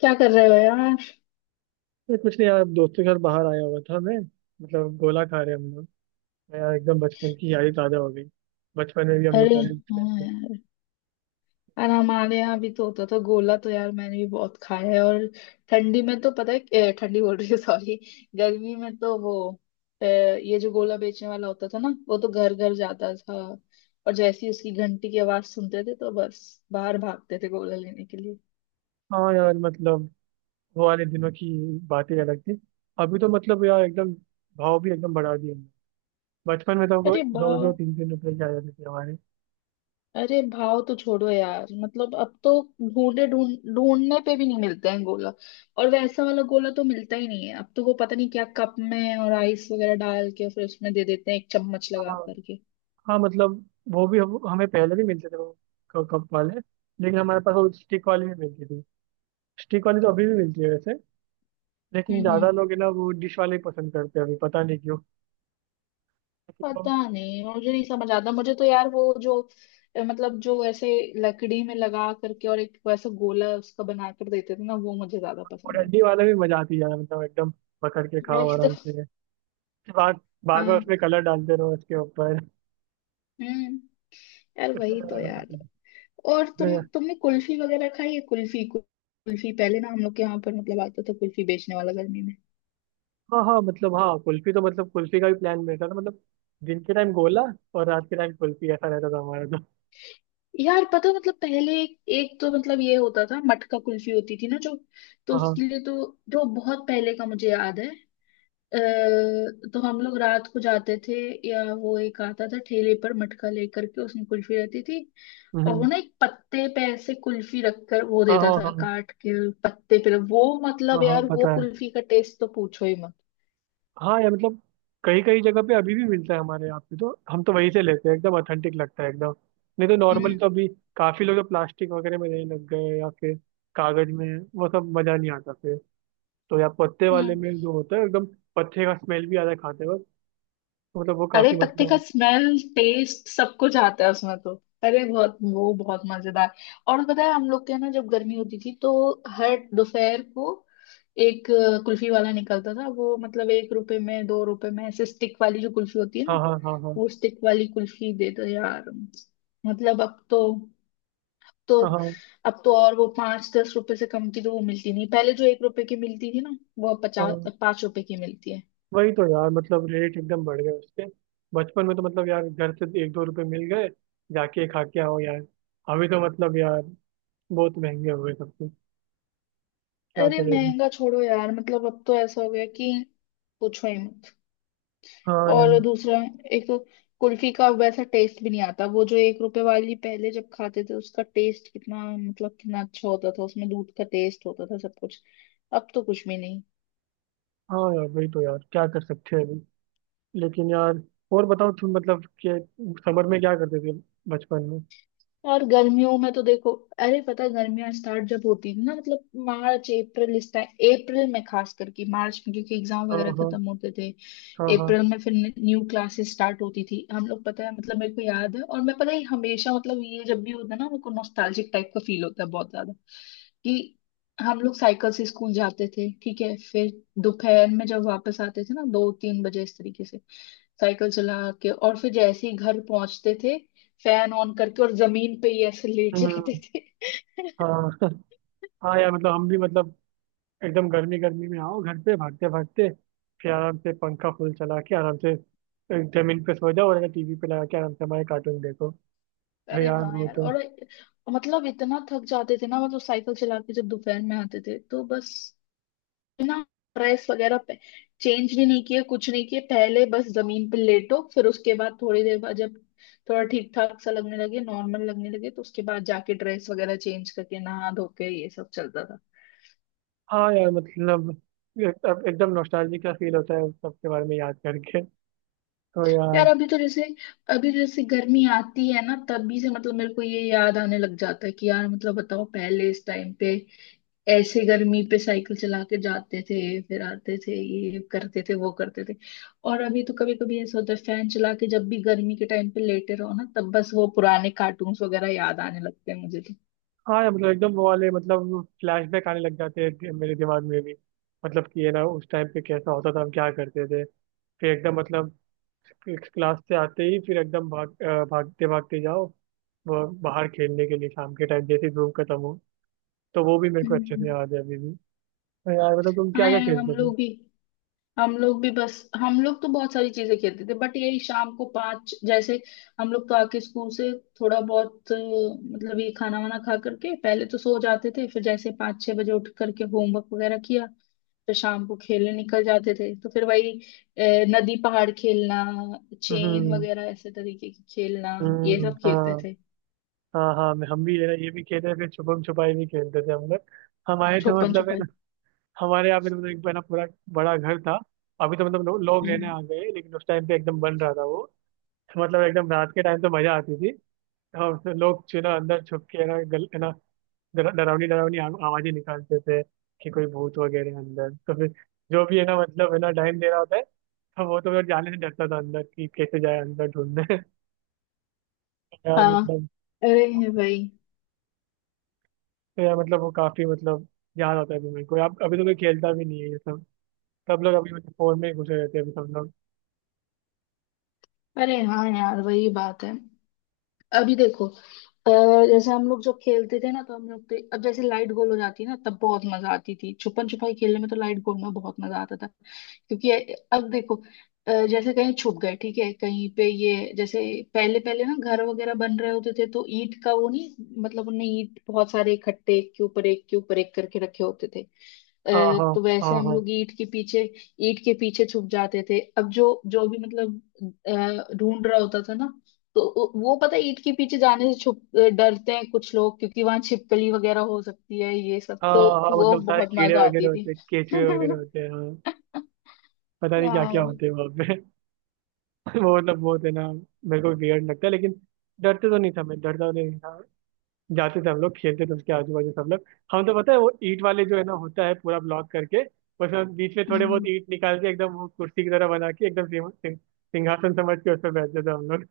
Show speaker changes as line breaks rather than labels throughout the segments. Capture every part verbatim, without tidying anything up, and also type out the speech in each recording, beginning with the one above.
क्या कर रहे हो यार?
ये कुछ नहीं यार, दोस्तों के साथ बाहर आया हुआ था मैं। मतलब गोला खा रहे हम लोग। तो यार एकदम बचपन की यादें ताजा हो गई। बचपन में भी हम लोग
अरे
सारे
हाँ
friends-
यार। और हमारे यहाँ भी तो होता था गोला। तो यार मैंने भी बहुत खाया है। और ठंडी में तो पता है ए, ठंडी बोल रही हूँ सॉरी। गर्मी में तो वो ए, ये जो गोला बेचने वाला होता था ना वो तो घर घर जाता था। और जैसे ही उसकी घंटी की आवाज सुनते थे तो बस बाहर भागते थे गोला लेने के लिए।
हाँ यार, मतलब वो वाले दिनों की बातें अलग थी। अभी तो मतलब यार एकदम भाव भी एकदम बढ़ा दिए हमने। बचपन में तो हमको
अरे
दो
वाह।
दो तीन तीन रुपए के आ जाते थे हमारे।
अरे भाव तो छोड़ो यार। मतलब अब तो ढूंढे ढूंढ ढूंढने पे भी नहीं मिलते हैं गोला। और वैसा वाला गोला तो मिलता ही नहीं है अब तो। वो पता नहीं क्या कप में और आइस वगैरह डाल के फिर उसमें दे देते हैं एक चम्मच लगा
हाँ
करके।
हाँ, मतलब वो भी हम, हमें पहले भी मिलते थे वो क- कप वाले। लेकिन हमारे पास वो स्टिक वाली भी मिलती थी। स्टिक वाली तो अभी भी मिलती है वैसे। लेकिन
हम्म हम्म
ज्यादा लोग है ना वो डिश वाले ही पसंद करते हैं अभी। पता नहीं क्यों।
पता नहीं, मुझे नहीं समझ आता। मुझे तो यार वो जो अ, मतलब जो ऐसे लकड़ी में लगा करके और एक वैसा गोला उसका बना कर देते थे ना वो मुझे ज्यादा
और
पसंद
हल्दी वाला भी मजा आती है यार, मतलब एकदम पकड़ के
है।
खाओ
वही तो।
आराम से। बार बार बार उसमें
हाँ।
कलर डालते रहो उसके ऊपर।
हम्म। यार
उसमें
वही तो
ज्यादा मजा
यार।
आती है।
और तुम
उसमें-
तुमने कुल्फी वगैरह खाई है? कुल्फी। कुल्फी पहले ना हम लोग के यहाँ पर मतलब आता था कुल्फी बेचने वाला गर्मी में।
हाँ हाँ, मतलब हाँ कुल्फी तो, मतलब कुल्फी का भी प्लान रहता था मतलब। दिन के टाइम गोला और रात के टाइम कुल्फी, ऐसा रहता था हमारा तो।
यार पता है, मतलब पहले एक, एक तो मतलब ये होता था मटका कुल्फी होती थी ना जो, तो
हाँ हाँ,
उसके लिए तो जो बहुत पहले का मुझे याद है अ, तो हम लोग रात को जाते थे, या वो एक आता था ठेले पर मटका लेकर के उसमें कुल्फी रहती थी। और वो
हम्म,
ना एक पत्ते पे ऐसे कुल्फी रखकर वो
हाँ
देता
हाँ
था
हाँ
काट के पत्ते पे। वो
हाँ,
मतलब
हाँ
यार वो
पता है।
कुल्फी का टेस्ट तो पूछो ही मत।
हाँ यार, मतलब कई कई जगह पे अभी भी मिलता है हमारे यहाँ पे, तो हम तो वहीं से लेते हैं, एकदम ऑथेंटिक लगता है एकदम। नहीं तो नॉर्मल
हम्म
तो अभी काफी लोग तो प्लास्टिक वगैरह में रहने लग गए या फिर कागज में। वो सब मजा नहीं आता फिर। तो यार पत्ते वाले
हम्म।
में जो होता है एकदम, पत्ते का स्मेल भी आता है खाते वक्त। तो मतलब वो
अरे
काफी
पत्ते का
मतलब,
स्मेल टेस्ट सब कुछ आता है उसमें तो। अरे बहुत वो बहुत मजेदार। और पता है हम लोग के ना जब गर्मी होती थी तो हर दोपहर को एक अ, कुल्फी वाला निकलता था। वो मतलब एक रुपए में दो रुपए में ऐसे स्टिक वाली जो कुल्फी होती है
हाँ
ना,
हाँ हाँ हाँ
वो स्टिक वाली कुल्फी दे दो यार। मतलब अब तो तो
हाँ हाँ
अब तो और वो पांच दस रुपए से कम की तो वो मिलती नहीं। पहले जो एक रुपए की मिलती थी ना वो अब पचास,
हाँ।
पांच रुपए की मिलती है।
वही तो यार, मतलब रेट एकदम बढ़ गए उसके। बचपन में तो मतलब यार घर से एक दो रुपए मिल गए, जाके खा के आओ यार। अभी तो मतलब यार बहुत महंगे हो गए सब कुछ। क्या
अरे
करें अभी।
महंगा छोड़ो यार। मतलब अब तो ऐसा हो गया कि पूछो ही मत।
हाँ यार।
और दूसरा, एक तो कुल्फी का वैसा टेस्ट भी नहीं आता। वो जो एक रुपए वाली पहले जब खाते थे उसका टेस्ट कितना मतलब कितना अच्छा होता था। उसमें दूध का टेस्ट होता था सब कुछ। अब तो कुछ भी नहीं।
हाँ यार वही तो यार, क्या कर सकते हैं अभी। लेकिन यार, और बताओ तुम, मतलब कि समर में क्या करते थे बचपन में।
और गर्मियों में तो देखो, अरे पता है गर्मियां स्टार्ट जब होती है ना मतलब मार्च अप्रैल इस टाइम, अप्रैल में खास करके मार्च में क्योंकि एग्जाम
हाँ
वगैरह
हाँ
खत्म होते थे।
हाँ हाँ,
अप्रैल में फिर न्यू क्लासेस स्टार्ट होती थी। हम लोग पता है मतलब मेरे को याद है और मैं पता है हमेशा मतलब ये जब भी होता है ना मेरे को नॉस्टैल्जिक टाइप का फील होता है बहुत ज्यादा कि हम लोग साइकिल से स्कूल जाते थे ठीक है, फिर दोपहर में जब वापस आते थे ना दो तीन बजे इस तरीके से साइकिल चला के और फिर जैसे ही घर पहुंचते थे फैन ऑन करके और जमीन पे ही ऐसे लेट
हम्म,
जाते थे।
हाँ हाँ यार, मतलब हम भी मतलब एकदम गर्मी गर्मी में आओ घर पे भागते भागते, फिर आराम से पंखा फुल चला के आराम से जमीन पे सो जाओ, और टीवी पे लगा के आराम से हमारे कार्टून देखो। तो
अरे
यार
हाँ
वो
यार।
तो,
और मतलब इतना थक जाते थे ना मतलब साइकिल चला के जब दोपहर में आते थे तो बस ना, ड्रेस वगैरह पे चेंज भी नहीं किए कुछ नहीं किए, पहले बस जमीन पे लेटो फिर उसके बाद थोड़ी देर बाद जब थोड़ा ठीक ठाक सा लगने लगे, नॉर्मल लगने लगे तो उसके बाद जाके ड्रेस वगैरह चेंज करके नहा धो के ये सब चलता था।
हाँ यार मतलब एक- अब एकदम नॉस्टैल्जिक का फील होता है उस सब के बारे में याद करके। तो यार
यार अभी तो जैसे अभी तो जैसे गर्मी आती है ना तभी से मतलब मेरे को ये याद आने लग जाता है कि यार मतलब बताओ पहले इस टाइम पे ऐसे गर्मी पे साइकिल चला के जाते थे, फिर आते थे ये करते थे वो करते थे। और अभी तो कभी कभी ऐसा होता है फैन चला के जब भी गर्मी के टाइम पे लेटे रहो ना तब बस वो पुराने कार्टून्स वगैरह याद आने लगते हैं मुझे तो।
हाँ यार, मतलब एकदम वो वाले मतलब फ्लैशबैक आने लग जाते हैं दि- मेरे दिमाग में भी। मतलब कि ये ना उस टाइम पे कैसा होता था, हम क्या करते थे। फिर एकदम मतलब क्लास से आते ही फिर एकदम भाग अ, भागते भागते जाओ वो बाहर खेलने के लिए शाम के टाइम जैसे धूप खत्म हो। तो वो भी मेरे को अच्छे
हम्म।
से याद है अभी भी। तो यार, मतलब तुम क्या
हाँ
क्या
यार
खेलते
हम
थे।
लोग भी हम लोग भी बस। हम लोग तो बहुत सारी चीजें खेलते थे बट यही शाम को पाँच जैसे हम लोग तो आके स्कूल से थोड़ा बहुत अ, मतलब ये खाना वाना खा करके पहले तो सो जाते थे, फिर जैसे पाँच छह बजे उठ करके होमवर्क वगैरह किया, फिर शाम को खेलने निकल जाते थे तो फिर वही अ, नदी पहाड़ खेलना, चेन
हम्म
वगैरह ऐसे तरीके की खेलना। ये
हम्म,
सब खेलते
हाँ
थे।
हाँ हाँ मैं- हम भी ये ना ये भी खेले, फिर छुपम छुपाई भी खेलते थे हम लोग। हमारे तो
छुपन
मतलब है ना,
छुपाई।
हमारे यहाँ पे तो मतलब एक बना पूरा बड़ा घर था। अभी तो मतलब लो, लोग रहने
हम्म।
आ गए, लेकिन उस टाइम पे एकदम बन रहा था वो। मतलब एकदम रात के टाइम तो मजा आती थी। और फिर लोग चुना अंदर छुप के है ना गल, है ना डरा- डरावनी डरावनी आव- आवाजें निकालते थे कि कोई भूत वगैरह है अंदर। तो फिर जो भी है ना मतलब है ना टाइम दे रहा होता है, तो वो तो फिर जाने से डरता था अंदर, कि कैसे जाए अंदर ढूंढने यार
हाँ।
मतलब,
अरे भाई।
तो यार मतलब वो काफी मतलब याद आता है अभी मेरे को। अब अभी तो कोई खेलता भी नहीं है ये सब। सब लोग अभी मतलब फोन में ही घुसे रहते हैं अभी सब लोग।
अरे हाँ यार वही बात है। अभी देखो, अह, जैसे हम लोग जब खेलते थे ना तो हम लोग तो अब जैसे लाइट गोल हो जाती है ना तब बहुत मजा आती थी छुपन छुपाई खेलने में, तो लाइट गोल में बहुत मजा आता था क्योंकि अब देखो अह, जैसे कहीं छुप गए ठीक है कहीं पे ये जैसे पहले पहले ना घर वगैरह बन रहे होते थे तो ईंट का वो नहीं, मतलब उनने ईंट बहुत सारे इकट्ठे एक के ऊपर एक के ऊपर एक करके रखे होते थे।
हाँ
अह,
हाँ
तो
हाँ
वैसे हम
हाँ,
लोग ईंट के पीछे ईंट के पीछे छुप जाते थे। अब जो जो भी मतलब अ, ढूंढ रहा होता था ना तो वो वो पता है ईंट के पीछे जाने से छुप अ, डरते हैं कुछ लोग क्योंकि वहां छिपकली वगैरह हो सकती है ये सब
हाँ
तो।
हाँ
वो
मतलब सारे
बहुत
कीड़े
मजा
वगैरह
आती
होते
थी।
हैं, केचुए वगैरह होते हैं, हाँ। पता नहीं क्या क्या
यार।
होते हैं वहाँ पे वो मतलब बहुत है ना, मेरे को वियर्ड लगता है। लेकिन डरते तो नहीं था, मैं डरता तो नहीं था। जाते थे, हम लोग खेलते थे उसके आजू बाजू सब लोग। हम तो पता है वो ईंट वाले जो है ना होता है पूरा ब्लॉक करके, उसमें हम बीच में थोड़े बहुत
हम्म।
ईंट निकाल के एकदम वो कुर्सी की तरह बना के एकदम सिंह- सिंह- सिंहासन समझ के उसमें बैठते थे हम लोग।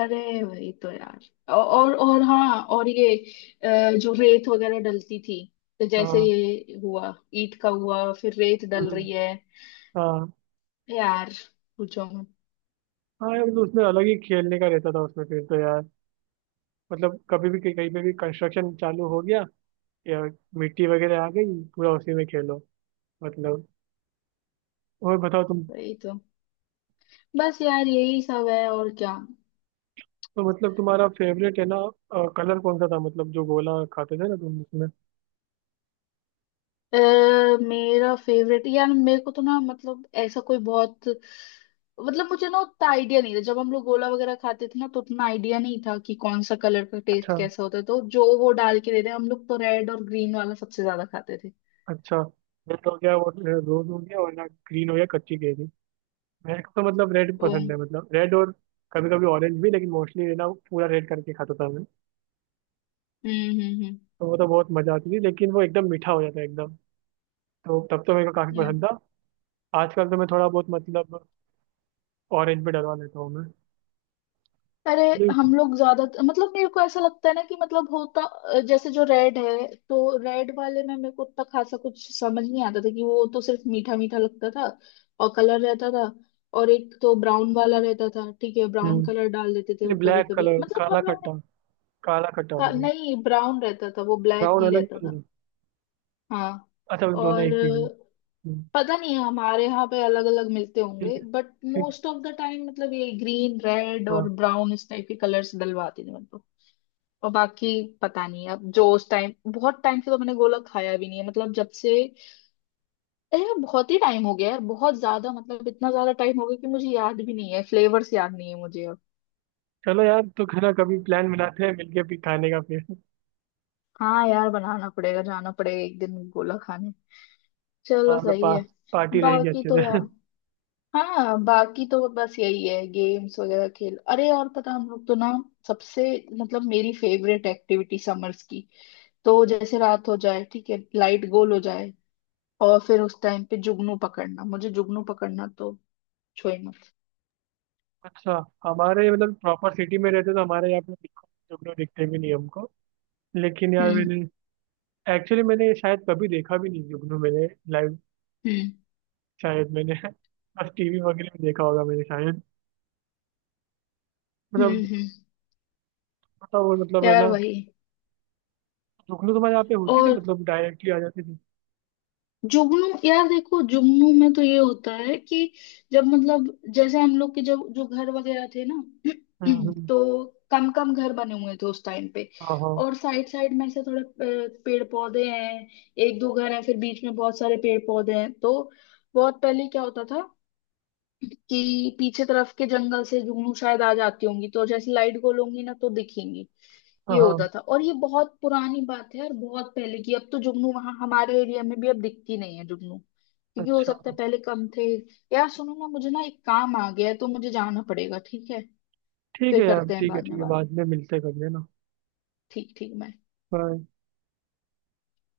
अरे वही तो यार। औ- और और हाँ, और ये अ, जो रेत वगैरह डलती थी तो जैसे
हाँ,
ये हुआ ईंट का हुआ फिर रेत डल
हम्म,
रही है।
हाँ
यार पूछो मत।
हाँ यार, मतलब उसमें अलग ही खेलने का रहता था उसमें फिर। तो यार मतलब कभी भी कहीं पे भी कंस्ट्रक्शन चालू हो गया या मिट्टी वगैरह आ गई, पूरा उसी में खेलो मतलब। और बताओ तुम।
वही तो। बस यार यही सब है और क्या।
तो मतलब तुम्हारा फेवरेट है ना कलर कौन सा था, मतलब जो गोला खाते थे ना तुम उसमें।
अ, मेरा फेवरेट, यार मेरे को तो ना मतलब ऐसा कोई बहुत मतलब मुझे ना उतना आइडिया नहीं था। जब हम लोग गोला वगैरह खाते थे ना तो उतना आइडिया नहीं था कि कौन सा कलर का टेस्ट
अच्छा।
कैसा होता है, तो जो वो डाल के देते हैं हम लोग तो रेड और ग्रीन वाला सबसे ज्यादा खाते थे।
अच्छा, रेड हो गया और रोज हो गया और ना ग्रीन हो गया कच्ची केरी। मेरे को तो मतलब रेड
ओ
पसंद
हम्म।
है, मतलब रेड और कभी कभी ऑरेंज भी, लेकिन मोस्टली ना पूरा रेड करके खाता था मैं।
हम्म हम्म।
तो वो तो बहुत मजा आती थी। लेकिन वो एकदम मीठा हो जाता है एकदम, तो तब तो मेरे को काफी
yeah।
पसंद था। आजकल तो मैं थोड़ा बहुत मतलब ऑरेंज भी डलवा लेता हूँ मैं।
अरे
ये-
हम लोग ज्यादा मतलब मेरे को ऐसा लगता है ना कि मतलब होता जैसे जो रेड है तो रेड वाले में मेरे को उतना खासा कुछ समझ नहीं आता था कि वो तो सिर्फ मीठा मीठा लगता था, और कलर रहता था। और एक तो ब्राउन वाला रहता था ठीक है, ब्राउन कलर
हम्म,
डाल देते थे वो कभी
ब्लैक
कभी
कलर
मतलब
काला
हम लोग ने।
खट्टा। काला खट्टा,
का-
ऑरेंज।
नहीं, ब्राउन रहता था वो, ब्लैक
ब्राउन
नहीं
अलग
रहता था।
तो-
हाँ।
अच्छा, मतलब दोनों
और
एक ही हुई। हम्म,
पता नहीं हमारे यहाँ पे अलग अलग मिलते
ठीक
होंगे
है।
बट
ठीक है,
मोस्ट ऑफ द टाइम मतलब ये ग्रीन रेड
हाँ।
और ब्राउन इस टाइप के कलर्स डलवाते थे मतलब। और बाकी, पता नहीं, अब जो उस टाइम, बहुत टाइम से तो मैंने गोला खाया भी नहीं है मतलब जब से। अरे यार बहुत ही टाइम हो गया यार बहुत ज्यादा, मतलब इतना ज्यादा टाइम हो गया कि मुझे याद भी नहीं है, फ्लेवर्स याद नहीं है मुझे अब।
चलो यार, तो खाना कभी प्लान बनाते हैं मिलके भी खाने का फिर।
हाँ यार बनाना पड़ेगा, जाना पड़ेगा एक दिन गोला खाने। चलो
हाँ मतलब
सही
पा,
है।
पार्टी रहेगी
बाकी
अच्छे
तो यार,
से
हाँ बाकी तो बस यही है, गेम्स वगैरह खेल। अरे और पता, हम लोग तो ना सबसे मतलब मेरी फेवरेट एक्टिविटी समर्स की, तो जैसे रात हो जाए ठीक है लाइट गोल हो जाए और फिर उस टाइम पे जुगनू पकड़ना। मुझे जुगनू पकड़ना तो छो ही मत।
अच्छा, हमारे मतलब प्रॉपर सिटी में रहते तो हमारे यहाँ पे बिल्कुल जुगनू दिखते भी नहीं हमको। लेकिन यार
हम्म
मैंने एक्चुअली, मैंने शायद कभी देखा भी नहीं जुगनू मैंने, लाइव।
हम्म
शायद मैंने बस टीवी वगैरह में देखा होगा मैंने शायद। मतलब
हम्म हम्म।
पता, वो मतलब है
यार
ना
वही।
जुगनू तुम्हारे यहाँ पे होती थी,
और
मतलब डायरेक्टली आ जाती थी।
जुगनू, यार देखो जुगनू में तो ये होता है कि जब मतलब जैसे हम लोग के जब जो घर वगैरह थे ना
हम्म हम्म,
तो कम कम घर बने हुए थे उस टाइम पे
हाँ हाँ
और साइड साइड में ऐसे थोड़े अ, पेड़ पौधे हैं, एक दो घर हैं फिर बीच में बहुत सारे पेड़ पौधे हैं तो बहुत पहले क्या होता था कि पीछे तरफ के जंगल से जुगनू शायद आ जाती होंगी तो जैसे लाइट गोलूंगी ना तो दिखेंगी।
हाँ
ये
हाँ।
होता था और ये बहुत पुरानी बात है और बहुत पहले की। अब तो जुगनू वहां हमारे एरिया में भी अब दिखती नहीं है जुगनू, क्योंकि हो
अच्छा
सकता है पहले कम थे। यार सुनो ना, मुझे ना एक काम आ गया है तो मुझे जाना पड़ेगा ठीक है।
ठीक है
फिर
यार,
करते हैं
ठीक है
बाद
ठीक
में
है,
बात।
बाद में मिलते हैं कभी, है ना।
ठीक ठीक मैं।
Bye.